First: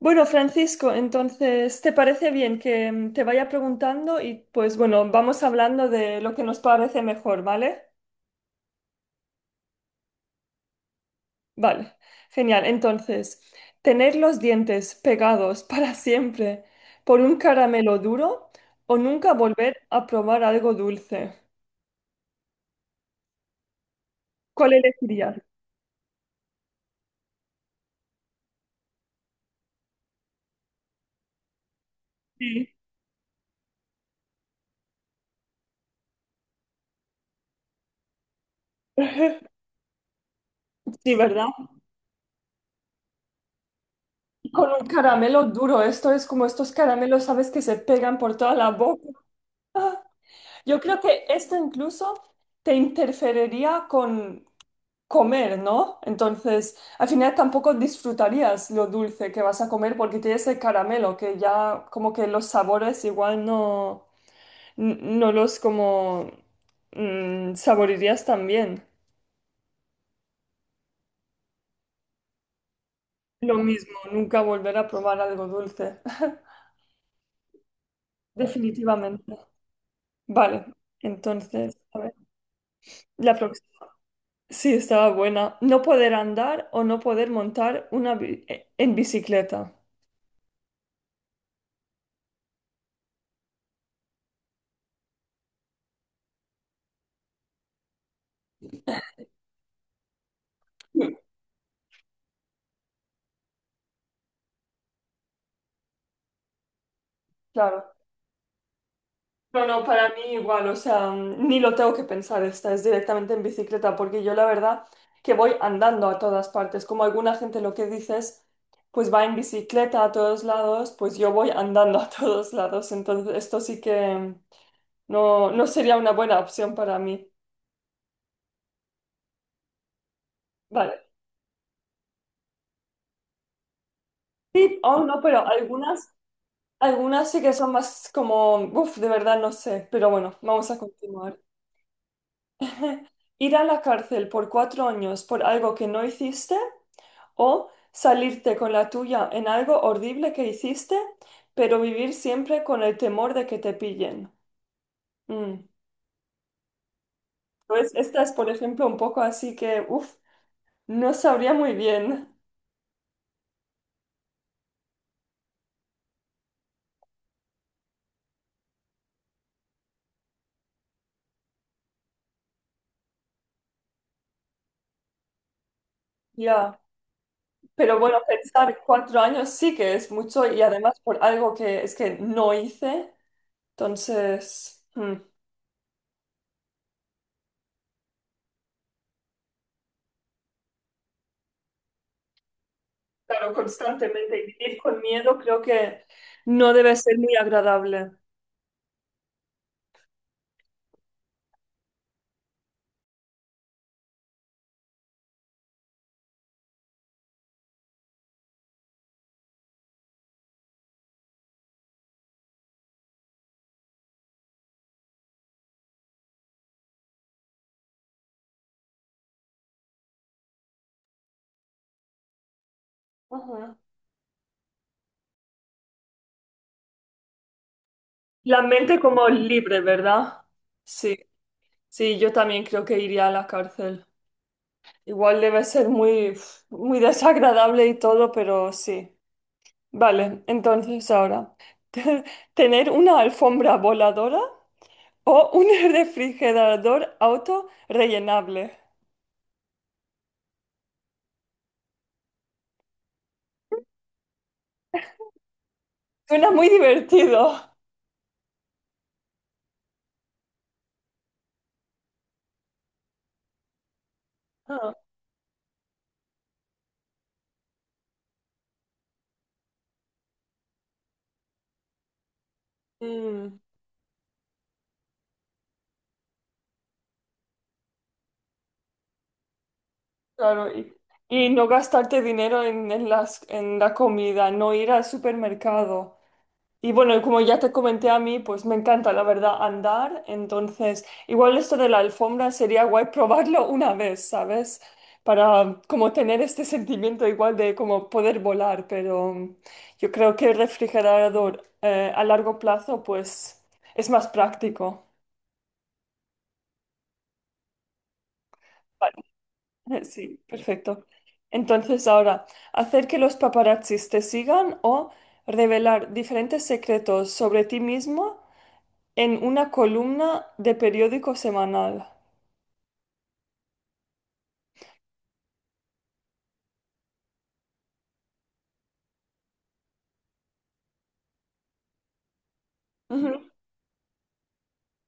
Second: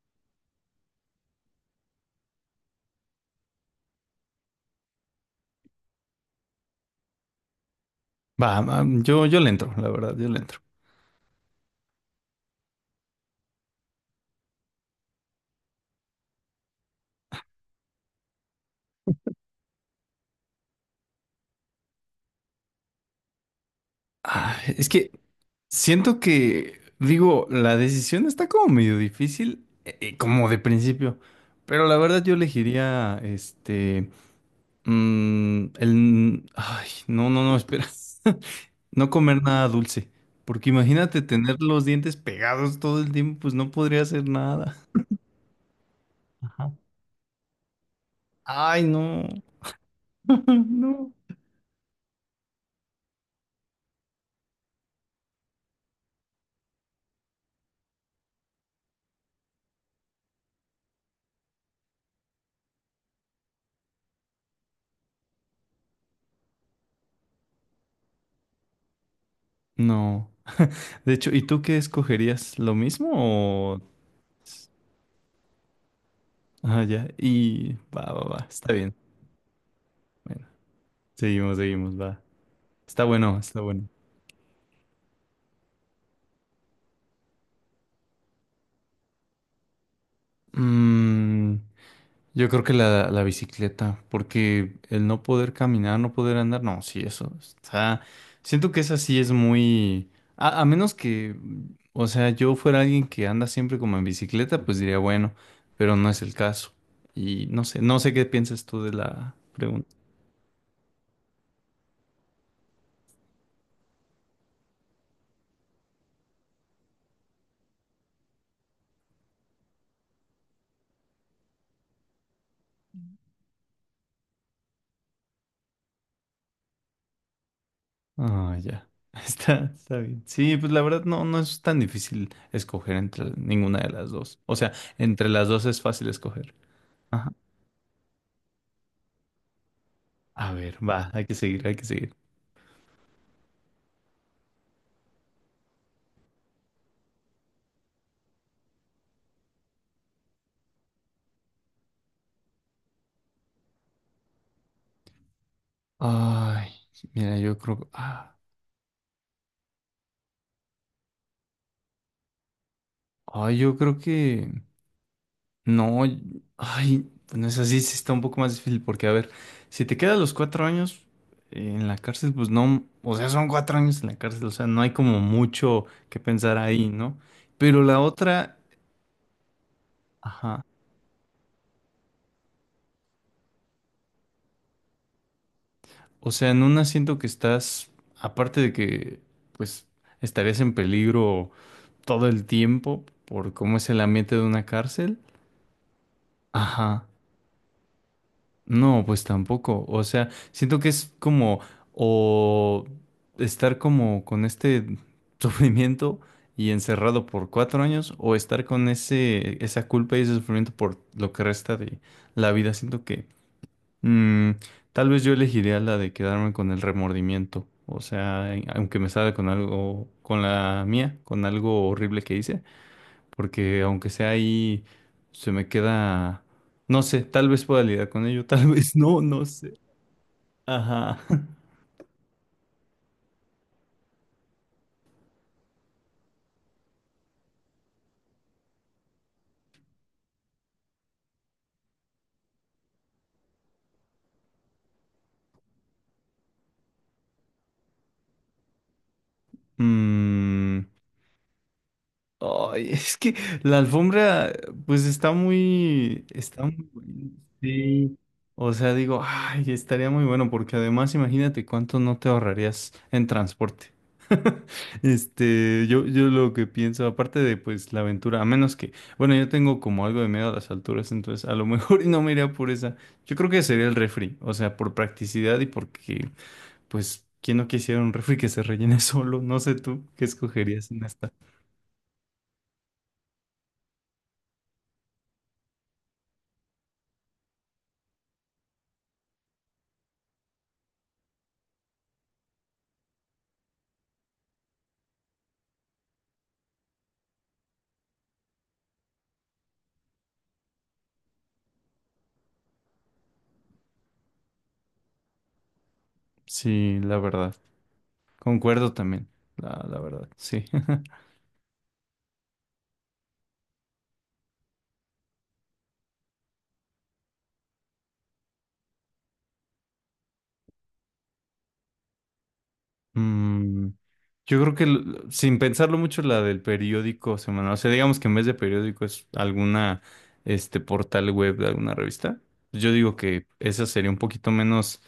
Bueno, Francisco, entonces, ¿te parece bien que te vaya preguntando y pues bueno, vamos hablando de lo que nos parece mejor, ¿vale? Va, yo le entro, la verdad, yo le entro. Vale, genial. Entonces, ¿tener los dientes pegados para siempre por un caramelo duro o nunca volver a probar algo dulce? Ah, ¿Cuál es que elegirías? siento que, digo, la decisión está como medio difícil, como de principio, pero la verdad yo Sí. elegiría, este, ay, no, no, no, espera, no comer nada dulce, porque Sí, imagínate ¿verdad? tener los dientes pegados todo el tiempo, pues no podría hacer Con nada. un caramelo duro, esto es como Ajá. estos caramelos, ¿sabes? Que se pegan por toda la Ay, boca. no, Ah, yo creo no, que esto incluso te interferiría con comer, ¿no? Entonces, al final tampoco disfrutarías lo dulce que vas a comer porque tienes el caramelo, que ya como que los sabores igual no, no los como saborirías tan bien. no. De hecho, ¿y tú qué escogerías? ¿Lo mismo Lo o...? mismo, nunca volver a probar algo dulce, Ah, ya. Y va, va, va. Está bien. definitivamente. Bueno, Vale, seguimos, entonces, seguimos, a ver, va. Está la bueno, está próxima. bueno. Sí, estaba buena. No poder andar o no poder montar una en bicicleta. Mm, yo creo que la bicicleta, porque el no poder caminar, no poder andar, no, sí, eso está. Siento que esa sí es muy. A menos Sí. que, o sea, yo fuera alguien que anda siempre como en bicicleta, pues diría, bueno, pero no es el caso. Y no sé, Claro. no sé qué piensas tú de la No, no, pregunta. para mí igual, o sea, ni lo tengo que pensar, esta es directamente en bicicleta, porque yo la verdad que voy andando a todas partes, como alguna gente lo que dices, pues va en bicicleta a todos lados, pues yo voy andando a todos lados, entonces esto sí que. No, no sería una buena opción para mí. Ah, ya. Está bien. Sí, pues la verdad Vale. no es tan difícil escoger entre ninguna de las dos. O sea, Sí, oh no, entre pero las dos es fácil algunas, escoger. Ajá. algunas sí que son más como, uff, de verdad no sé, pero bueno, A vamos a ver, va, hay que continuar. seguir, hay que seguir. Ir a la cárcel por cuatro años por algo que no hiciste. O salirte con la tuya en algo horrible que hiciste, pero vivir siempre con el temor de que te pillen. Mm. Ay, mira, yo creo. Pues esta es, Ah, por ejemplo, un poco así que, uff, no sabría muy bien. ay, yo creo que. No, ay, bueno, es así, sí está un poco más difícil porque, a ver, si te quedas los 4 años en la cárcel, pues no. O sea, son 4 años en la cárcel, o sea, no hay como mucho que pensar Ya. ahí, ¿no? Pero Pero la bueno, otra. pensar cuatro años sí que es mucho y Ajá. además por algo que es que no hice. Entonces, O sea, en una siento que estás, aparte de que, pues, estarías en peligro todo el tiempo por claro, cómo es el ambiente constantemente de y una vivir con cárcel. miedo creo que no debe Ajá. ser muy agradable. No, pues tampoco. O sea, siento que es como, o estar como con este sufrimiento y encerrado por 4 años, o estar con esa culpa y ese sufrimiento por lo que resta de la vida. Siento que Mm, tal vez yo elegiría la de quedarme con el remordimiento. O sea, aunque me salga con algo, con la mía, con algo horrible que hice, Ujú. porque aunque sea ahí, se me queda, no sé, tal vez pueda lidiar con ello, La tal vez mente no, como no sé. libre, ¿verdad? Sí, Ajá. sí, yo también creo que iría a la cárcel. Igual debe ser muy, uf, muy desagradable y todo, pero sí. Vale, entonces ahora, ¿tener una alfombra voladora o un refrigerador auto rellenable? Mm. Ay, es que la alfombra, pues Suena está muy muy buena, divertido. sí. O sea, digo, ay, estaría muy bueno, porque además imagínate cuánto no te ahorrarías en transporte. Ah, Este, yo lo que pienso, aparte de pues la aventura, a menos que, bueno, yo tengo como algo de miedo a las alturas, entonces a lo mejor y no me iría por esa. Yo creo mm, que sería el refri, o sea, por practicidad y porque, pues, ¿quién no quisiera un refri que se rellene solo? No sé tú, ¿qué claro, escogerías en esta? y no gastarte dinero en las, en la comida, no ir al supermercado. Y bueno, como ya te comenté a mí, pues me encanta, la verdad, andar. Entonces, igual esto de la alfombra sería guay probarlo una vez, ¿sabes? Para como tener este sentimiento igual de como poder volar, pero yo creo que el refrigerador a largo plazo, pues es más práctico. Sí, la verdad. Concuerdo también. La Vale, verdad, sí, sí. perfecto. Entonces, ahora, hacer que los paparazzis te sigan o revelar diferentes secretos sobre ti mismo en una columna de periódico semanal. Mm, yo creo que sin pensarlo mucho la del periódico semanal, o sea, digamos que en vez de periódico es alguna este portal web de alguna revista. Yo digo que Ujú. esa sería un poquito menos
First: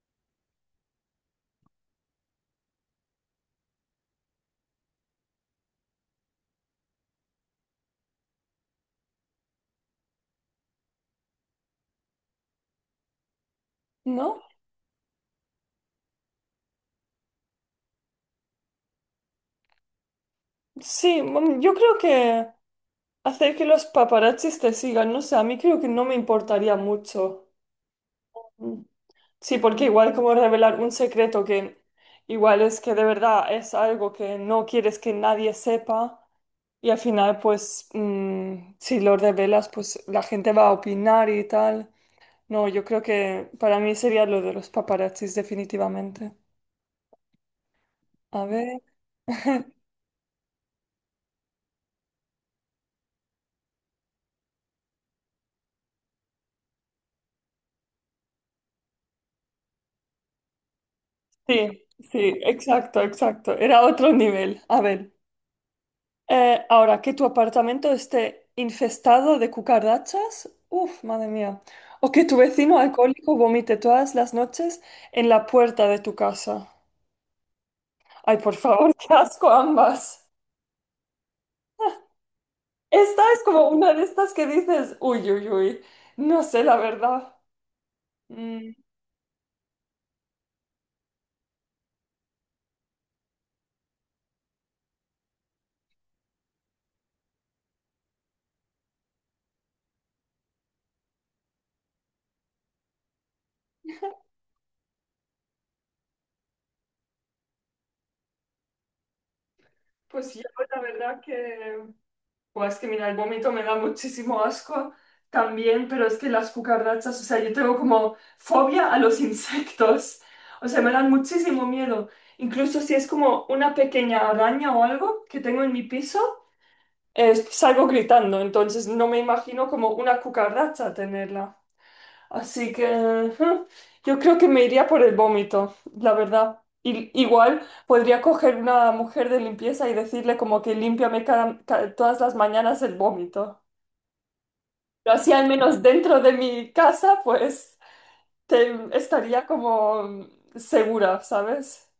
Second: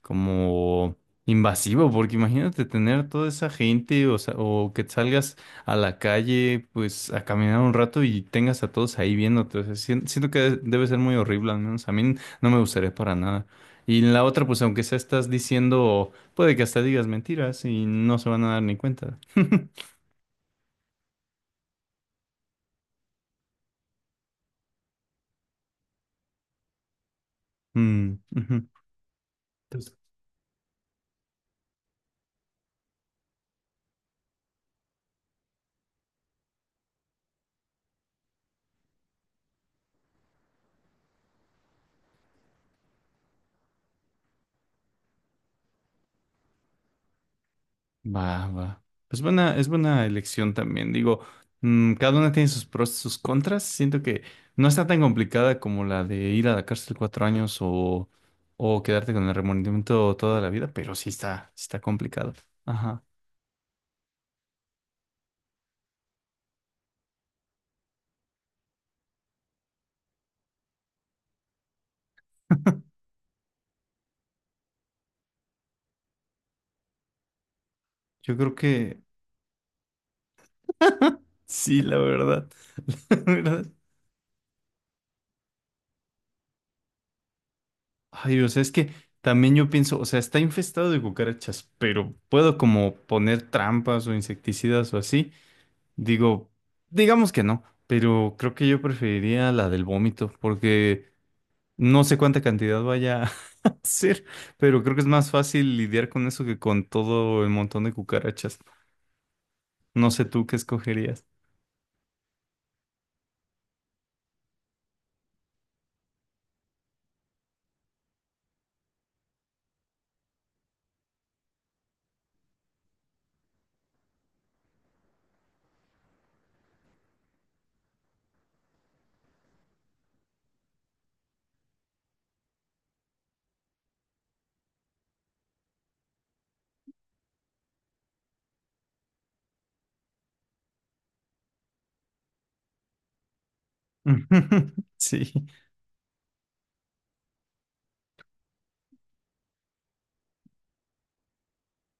como invasivo, porque imagínate tener toda esa gente, o sea, o que salgas a la calle pues a caminar un rato y tengas a todos ahí viéndote. O sea, siento que debe ser muy horrible, al menos a mí no me gustaría para nada. Y en la ¿No? otra, pues aunque sea estás diciendo. Puede que hasta digas mentiras y no se van a dar ni cuenta. Sí, yo creo que hacer que los paparazzis te sigan, no sé, a mí creo que no me importaría mucho. Mm, ujú. Mm. Sí, porque Entonces, igual como revelar un secreto que igual es que de verdad es algo que no quieres que nadie sepa y al final pues si lo revelas pues la gente va a opinar y tal. No, yo creo que para mí sería lo de los paparazzis definitivamente. A va, ver. va. Pues buena, es buena elección también. Digo, cada una tiene sus pros y sus contras. Siento que no está tan complicada como la de ir a la cárcel 4 años o quedarte con el remordimiento toda la vida, pero sí está Sí, sí, complicado. exacto, Ajá. exacto. Era otro nivel. A ver, ahora que tu apartamento esté infestado de cucarachas, uff, madre mía. O que tu vecino alcohólico vomite todas las noches en la puerta de tu casa. Yo Ay, creo por favor, que qué asco ambas. sí, la verdad. Esta La es verdad. como una de estas que dices, uy, uy, uy. No sé, la verdad. Ay, o sea, Mm, es que también yo pienso, o sea, está infestado de cucarachas, pero puedo como poner trampas o insecticidas o así. Digo, digamos que no, pero creo que yo preferiría la del vómito, porque no sé cuánta cantidad vaya a ser, pero creo que es más fácil lidiar con eso que con todo el montón de cucarachas. No sé pues yo, tú qué la verdad escogerías. que... Pues es que mira, el vómito me da muchísimo asco también, pero es que las cucarachas, o sea, yo tengo como fobia a los insectos, o sea, me dan muchísimo miedo. Incluso si es como una pequeña araña o algo que tengo en mi piso, salgo gritando, entonces no me imagino como una cucaracha tenerla. Así que ujú, yo creo que me iría por el vómito, la verdad. Y, igual podría coger una mujer de limpieza y decirle como que límpiame todas las mañanas el vómito. Pero Sí, así al menos dentro de mi casa, pues estaría como segura, ¿sabes?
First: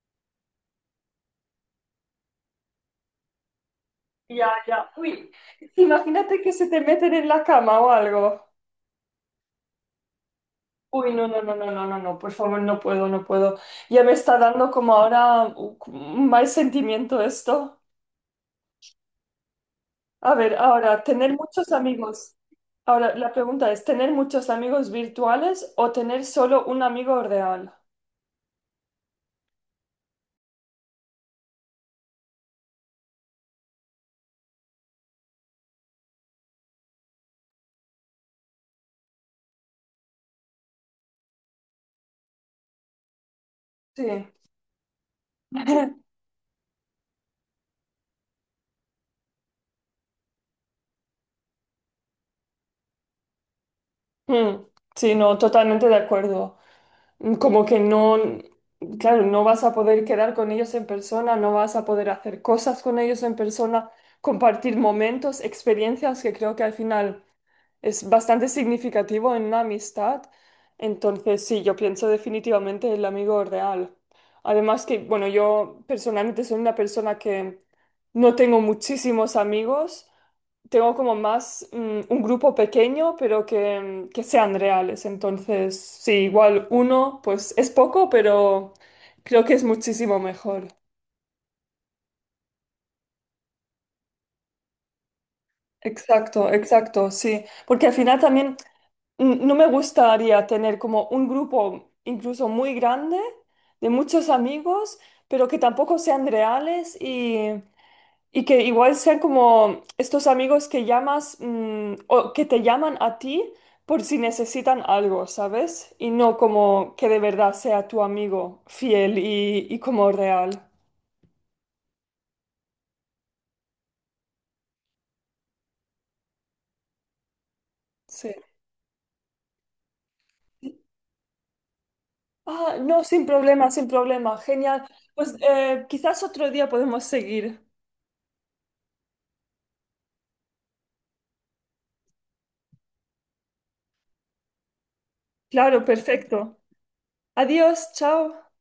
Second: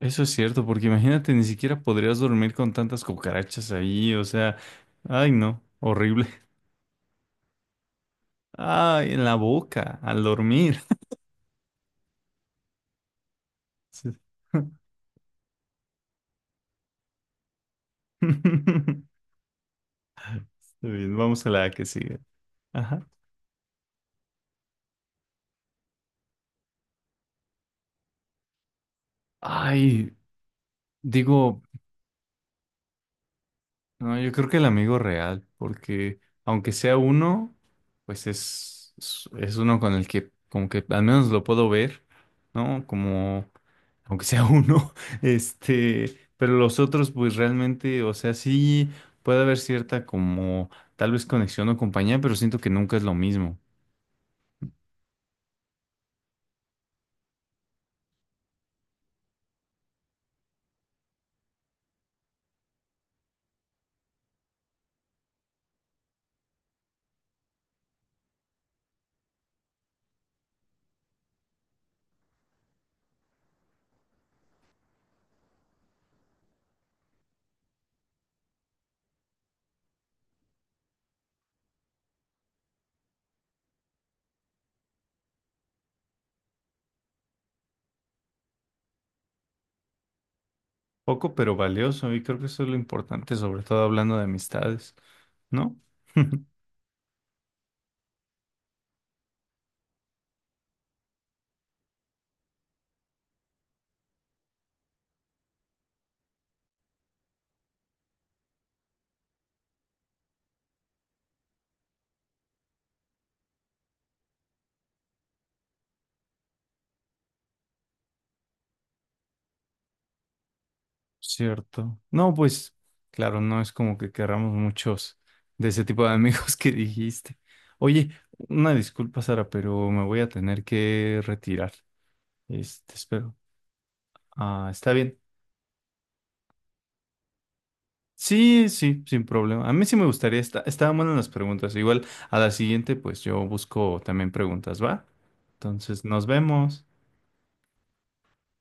eso es cierto, porque imagínate, ni siquiera podrías dormir con tantas cucarachas ahí, o Ya, sea, ya. Uy, ay, no, horrible. imagínate que se te meten en la cama o algo. Ay, en la boca, al dormir. Uy, no, no, no, no, no, no, no, por favor, no puedo, no puedo. Ya Sí. me está dando como ahora un mal sentimiento esto. Está A ver, ahora, bien, tener vamos a la muchos que sigue. amigos. Ajá. Ahora, la pregunta es, ¿tener muchos amigos virtuales o tener solo un amigo real? Ay, digo, no, yo creo que el amigo real, porque aunque sea uno, pues es uno con el que como que al menos lo puedo ver, ¿no? Como, aunque Sí. sea uno, este, pero los otros pues realmente, o sea, sí puede haber cierta como tal vez conexión o compañía, pero siento que nunca es lo mismo. Mm, sí, no, totalmente de acuerdo. Mm, como que no, claro, no vas a poder quedar con ellos en persona, no vas a poder hacer cosas con ellos en persona, compartir momentos, experiencias que creo que al final... Es bastante significativo en una amistad. Entonces, sí, yo pienso definitivamente el amigo real. Además que, bueno, yo personalmente soy una persona que no tengo muchísimos amigos. Tengo como más un grupo pequeño, pero que, que sean reales. Entonces, sí, igual uno, pues es poco, pero creo que es muchísimo mejor. Poco pero valioso, y creo que eso es lo importante, sobre todo hablando de amistades, ¿no? Exacto, exacto, sí. Porque al final también no me gustaría tener como un grupo incluso muy grande de muchos amigos, pero que tampoco sean reales y que igual sean como estos amigos que llamas o que te llaman a ti por si necesitan algo, ¿sabes? Y no como que de verdad sea tu amigo fiel y como real. Cierto. No, pues, claro, no es como que querramos muchos de ese tipo de amigos que dijiste. Oye, Sí. una disculpa, Sara, pero me voy a tener que retirar. Ah, Este, no, sin espero. problema, sin problema. Ah, Genial. está bien. Pues quizás otro día podemos seguir. Sí, sí, sin problema. A mí sí me gustaría, estaban buenas las preguntas. Igual a la siguiente, pues yo busco también preguntas, ¿va? Claro, Entonces, nos perfecto. vemos. Adiós, chao.